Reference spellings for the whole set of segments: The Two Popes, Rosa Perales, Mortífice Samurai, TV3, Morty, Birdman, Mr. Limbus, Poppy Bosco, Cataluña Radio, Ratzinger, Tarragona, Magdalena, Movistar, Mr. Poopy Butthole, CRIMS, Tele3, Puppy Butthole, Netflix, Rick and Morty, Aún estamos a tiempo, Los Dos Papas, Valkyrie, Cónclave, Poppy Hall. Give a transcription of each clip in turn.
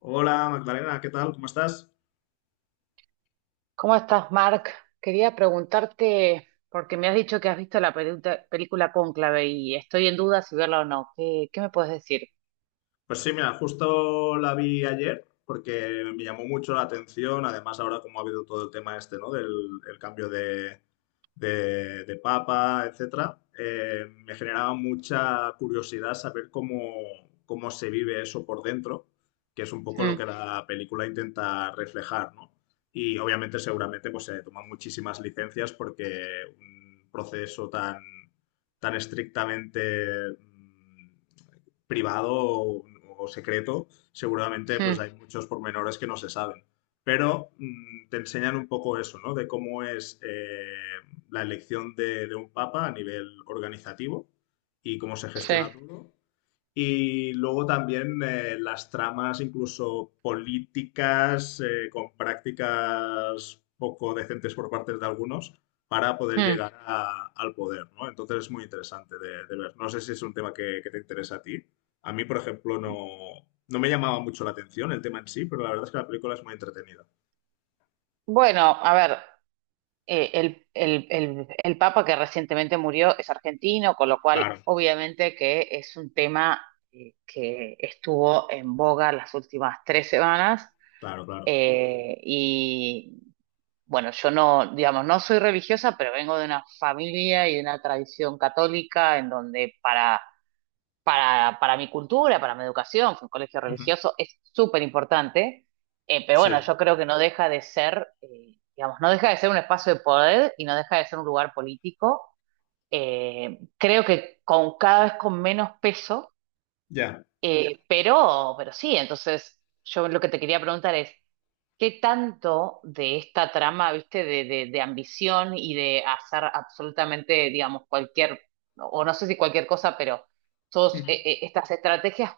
Hola Magdalena, ¿qué tal? ¿Cómo estás? ¿Cómo estás, Mark? Quería preguntarte, porque me has dicho que has visto la película Cónclave y estoy en duda si verla o no. ¿Qué me puedes decir? Pues sí, mira, justo la vi ayer porque me llamó mucho la atención, además ahora como ha habido todo el tema este, ¿no? Del el cambio de papa, etcétera, me generaba mucha curiosidad saber cómo, cómo se vive eso por dentro, que es un poco lo que Mm. la película intenta reflejar, ¿no? Y obviamente seguramente pues se toman muchísimas licencias porque un proceso tan, tan estrictamente privado o secreto, seguramente pues Mm. hay muchos pormenores que no se saben. Pero te enseñan un poco eso, ¿no? De cómo es la elección de un papa a nivel organizativo y cómo se Sí. gestiona todo y luego también las tramas incluso políticas con prácticas poco decentes por parte de algunos para poder Mm. llegar al poder, ¿no? Entonces es muy interesante de ver. No sé si es un tema que te interesa a ti. A mí, por ejemplo, no, no me llamaba mucho la atención el tema en sí, pero la verdad es que la película es muy entretenida. Bueno, a ver, el Papa que recientemente murió es argentino, con lo cual Claro, obviamente que es un tema que estuvo en boga las últimas 3 semanas. claro, claro. Y bueno, yo no, digamos, no soy religiosa, pero vengo de una familia y de una tradición católica en donde para mi cultura, para mi educación, fue un colegio Ujú. religioso, es súper importante, pero bueno, Sí, yo creo que no deja de ser, digamos, no deja de ser un espacio de poder y no deja de ser un lugar político. Creo que con cada vez con menos peso ya. ya. Pero sí, entonces yo lo que te quería preguntar es, ¿qué tanto de esta trama, viste, de ambición y de hacer absolutamente, digamos, cualquier, o no sé si cualquier cosa, pero todas estas estrategias,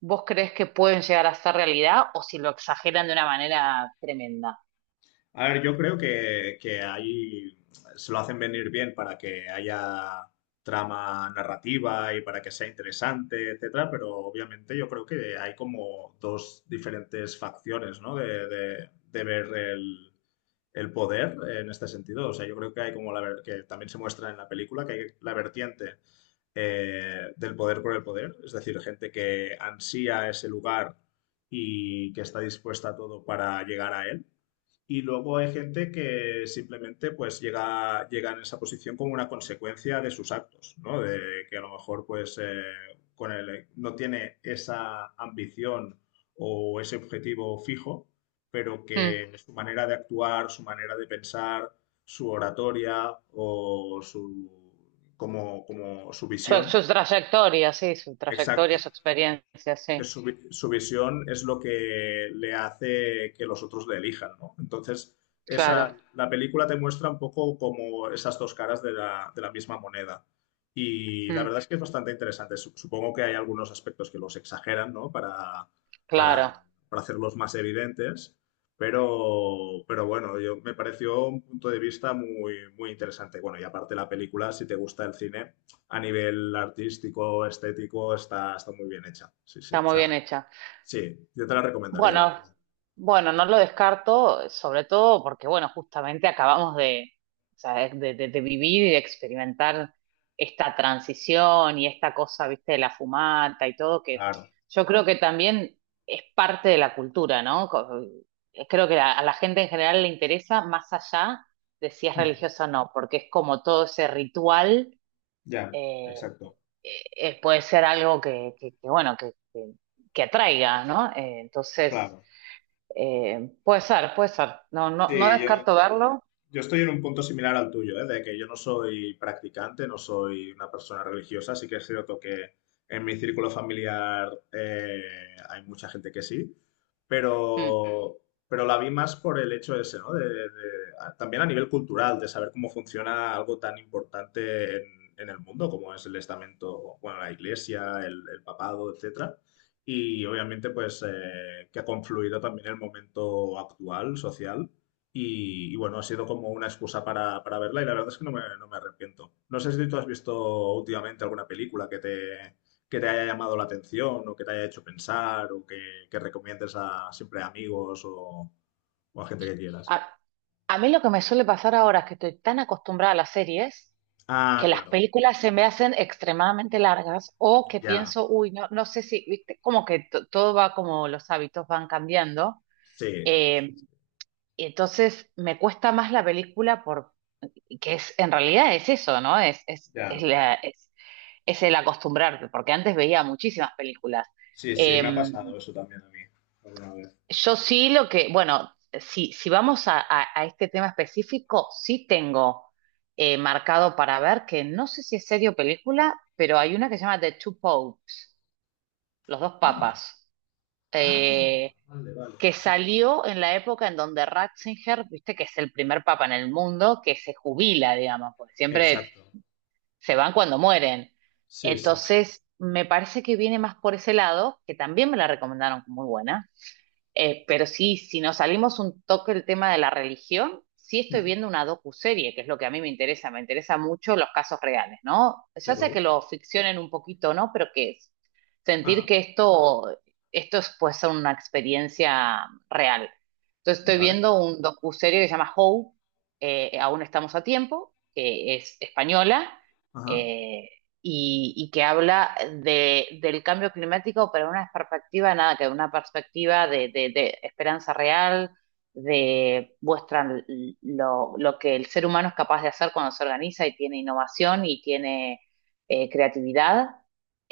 ¿vos crees que pueden llegar a ser realidad o si lo exageran de una manera tremenda? A ver, yo creo que ahí se lo hacen venir bien para que haya trama narrativa y para que sea interesante, etcétera, pero obviamente yo creo que hay como dos diferentes facciones, ¿no? De ver el poder en este sentido. O sea, yo creo que hay como que también se muestra en la película que hay la vertiente del poder por el poder, es decir, gente que ansía ese lugar y que está dispuesta a todo para llegar a él. Y luego hay gente que simplemente pues llega, llega en esa posición como una consecuencia de sus actos, ¿no? De que a lo mejor pues no tiene esa ambición o ese objetivo fijo, pero Mm. que su manera de actuar, su manera de pensar, su oratoria o su, como, como su Su, visión, su trayectoria, sí, su trayectoria, exacto, su experiencia, que sí, su visión es lo que le hace que los otros le elijan, ¿no? Entonces, claro. esa, la película te muestra un poco como esas dos caras de la misma moneda. Y la Mm. verdad es que es bastante interesante. Supongo que hay algunos aspectos que los exageran, ¿no? Claro, para, para hacerlos más evidentes. Pero bueno, yo, me pareció un punto de vista muy, muy interesante. Bueno, y aparte la película, si te gusta el cine, a nivel artístico, estético, está, está muy bien hecha. Sí, sí. está O muy bien sea, hecha. sí, yo te la recomendaría, la Bueno, verdad. bueno, no lo descarto, sobre todo porque, bueno, justamente acabamos de, o sea, de vivir y de experimentar esta transición y esta cosa, viste, de la fumata y todo, que Claro. yo creo que también es parte de la cultura, ¿no? Creo que a la gente en general le interesa más allá de si es religiosa o no, porque es como todo ese ritual, Ya, eh, exacto. Puede ser algo que, bueno, que atraiga, ¿no? Entonces. Claro. Puede ser, puede ser. No, no, no Sí, yo, descarto verlo. Yo estoy en un punto similar al tuyo, ¿eh? De que yo no soy practicante, no soy una persona religiosa, sí que es cierto que en mi círculo familiar hay mucha gente que sí, Mm. pero, pero la vi más por el hecho ese, ¿no? También a nivel cultural, de saber cómo funciona algo tan importante en el mundo como es el estamento, bueno, la iglesia, el papado, etcétera. Y obviamente, pues, que ha confluido también el momento actual, social y bueno, ha sido como una excusa para verla y la verdad es que no me, no me arrepiento. No sé si tú has visto últimamente alguna película que te haya llamado la atención o que te haya hecho pensar o que recomiendes a siempre a amigos o a gente que quieras. A, a mí lo que me suele pasar ahora es que estoy tan acostumbrada a las series Ah, que las claro, películas se me hacen extremadamente largas o que ya, pienso, uy, no, no sé si, viste, como que todo va como los hábitos van cambiando. sí, Eh, y entonces me cuesta más la película por, que es, en realidad es eso, ¿no? Es, es, es, ya. la- es, es el acostumbrarte, porque antes veía muchísimas películas. Sí, sí, me ha Em, pasado eso también a mí alguna vez. Yo sí lo que, bueno, si vamos a, a este tema específico, sí tengo marcado para ver que no sé si es serie o película, pero hay una que se llama The Two Popes, Los Dos Ah, Papas, ah, eh, vale, vale. que salió en la época en donde Ratzinger, viste que es el primer papa en el mundo que se jubila, digamos, porque siempre Exacto. se van cuando mueren. Sí, sí, sí. Entonces, me parece que viene más por ese lado, que también me la recomendaron como muy buena. Pero sí, si nos salimos un toque del tema de la religión, sí estoy Ujú, viendo una docuserie, que es lo que a mí me interesa mucho los casos reales, ¿no? ¿de Ya sea acuerdo? que lo ficcionen un poquito, ¿no? Pero que es sentir Ajá, que esto es pues una experiencia real. Entonces estoy vale, viendo un docuserie que se llama Aún estamos a tiempo, que es española, ajá, eh, y que habla de, del cambio climático, pero en una perspectiva, nada, que una perspectiva de esperanza real, de muestran lo que el ser humano es capaz de hacer cuando se organiza y tiene innovación y tiene creatividad.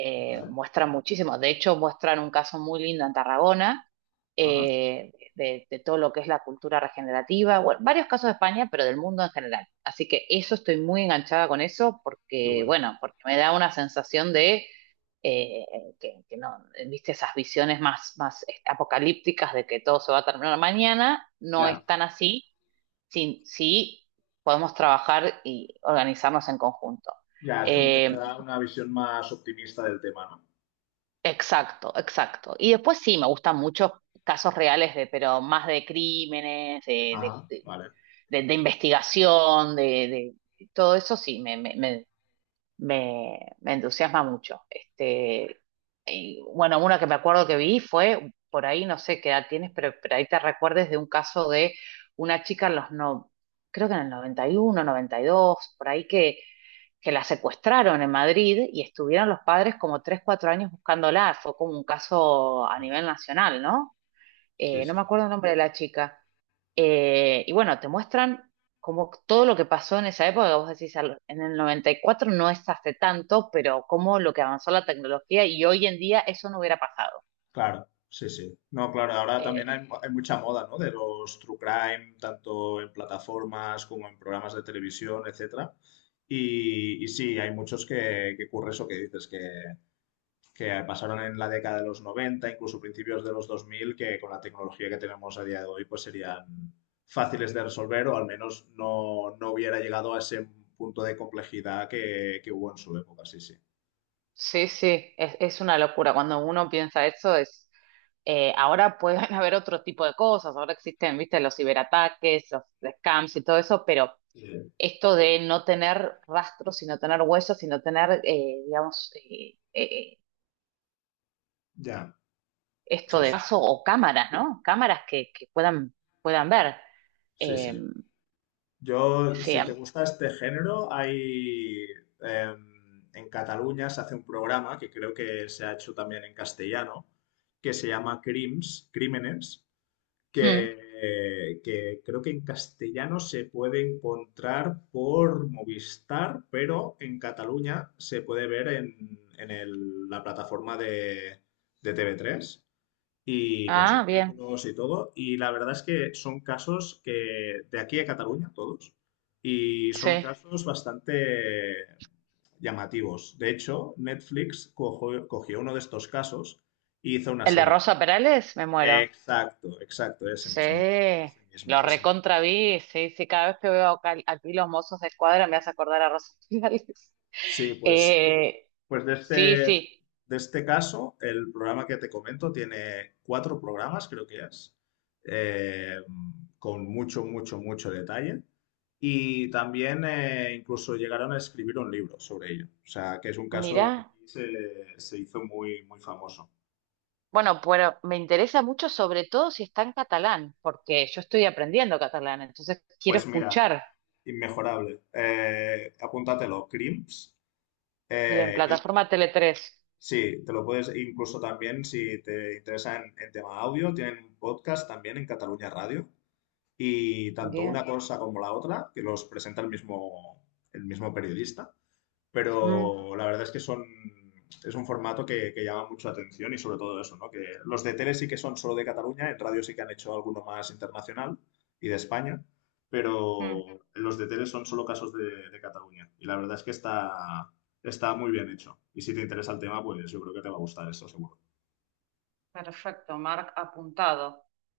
Eh, vale, muestran muchísimo, de hecho muestran un caso muy lindo en Tarragona, ajá, eh, de todo lo que es la cultura regenerativa, bueno, varios casos de España, pero del mundo en general. Así que eso estoy muy enganchada con eso qué porque, bueno. bueno, porque me da una sensación de eh, que no, viste, esas visiones más, más apocalípticas de que todo se va a terminar mañana, no es Ya, tan así si, si podemos trabajar y organizarnos en conjunto. ya, es como que te Eh, da una visión más optimista del tema, ¿no? exacto, exacto. Y después sí, me gustan muchos casos reales, pero más de crímenes, de, Ajá, vale. de, de investigación, todo eso sí, me entusiasma mucho. Este, y, bueno, una que me acuerdo que vi fue, por ahí no sé qué edad tienes, pero ahí te recuerdes de un caso de una chica en los no, creo que en el 90 91 92 por ahí que la secuestraron en Madrid y estuvieron los padres como 3 4 años buscándola. Fue como un caso a No, nivel nacional, ¿no? sí, No me sí. acuerdo el nombre de la chica. Y bueno, te muestran como todo lo que pasó en esa época, vos decís, en el 94 no es hace tanto, pero como lo que avanzó la tecnología y hoy en día eso no hubiera pasado. Claro, sí, sí. No, claro, ahora también Eh, hay mucha moda, ¿no? De los true crime, tanto en plataformas como en programas de televisión, etcétera. Y sí, hay muchos que ocurre eso que dices, que pasaron en la década de los 90, incluso principios de los 2000, que con la tecnología que tenemos a día de hoy pues serían fáciles de resolver o al menos no, no hubiera llegado a ese punto de complejidad que hubo en su época, sí, sí. sí, sí, es una locura. Cuando uno piensa eso es, ahora pueden haber otro tipo de cosas, ahora existen, viste, los ciberataques, los scams y todo eso, pero Eh, esto de no tener rastros, sino tener huesos, sino tener, digamos, ya, esto sí, de sí, vaso o cámaras, ¿no? Cámaras que puedan ver. sí, Eh, sí. Yo, sí. si te gusta este género, hay... en Cataluña se hace un programa que creo que se ha hecho también en castellano, que se llama Crims, Crímenes, Mm. Que creo que en castellano se puede encontrar por Movistar, pero en Cataluña se puede ver en, la plataforma de TV3 y con Ah, bien. subtítulos y todo. Y la verdad es que son casos que de aquí a Cataluña, todos, y son Sí. casos bastante llamativos. De hecho, Netflix cogió uno de estos casos y hizo una El de serie. Rosa Perales, me muero. Exacto, exacto, ese mismo, Sí. ese mismo, Lo ese mismo. recontra vi. Sí, sí. Cada vez que veo aquí los mozos de escuadra me hace acordar a Rosa Perales. Sí, pues, Eh, pues sí, sí. de este caso, el programa que te comento tiene cuatro programas, creo que es, eh, con mucho, mucho, mucho detalle. Y también incluso llegaron a escribir un libro sobre ello. O sea, que es un caso que Mirá. aquí se, se hizo muy, muy famoso. Bueno, pero me interesa mucho, sobre todo si está en catalán, porque yo estoy aprendiendo catalán, entonces quiero Pues mira, escuchar. inmejorable. Apúntatelo, CRIMS. Bien, eh, plataforma Tele3. Sí, te lo puedes, incluso también si te interesa en tema audio, tienen un podcast también en Cataluña Radio y tanto una Bien. cosa como la otra, que los presenta el mismo periodista, Mm. pero la verdad es que son, es un formato que llama mucho la atención y sobre todo eso, ¿no? Que los de tele sí que son solo de Cataluña, en radio sí que han hecho alguno más internacional y de España, Mm, pero los de tele son solo casos de Cataluña y la verdad es que está, está muy bien hecho. Y si te interesa el tema, pues yo creo que te va a gustar esto seguro. perfecto, Mark apuntado.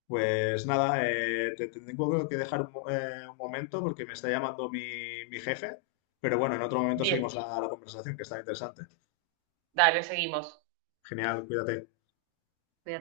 Pues nada, te, te tengo que dejar un, un momento porque me está llamando mi, mi jefe, pero bueno, en otro momento Bien, seguimos la conversación que está interesante. dale vos. Genial, cuídate.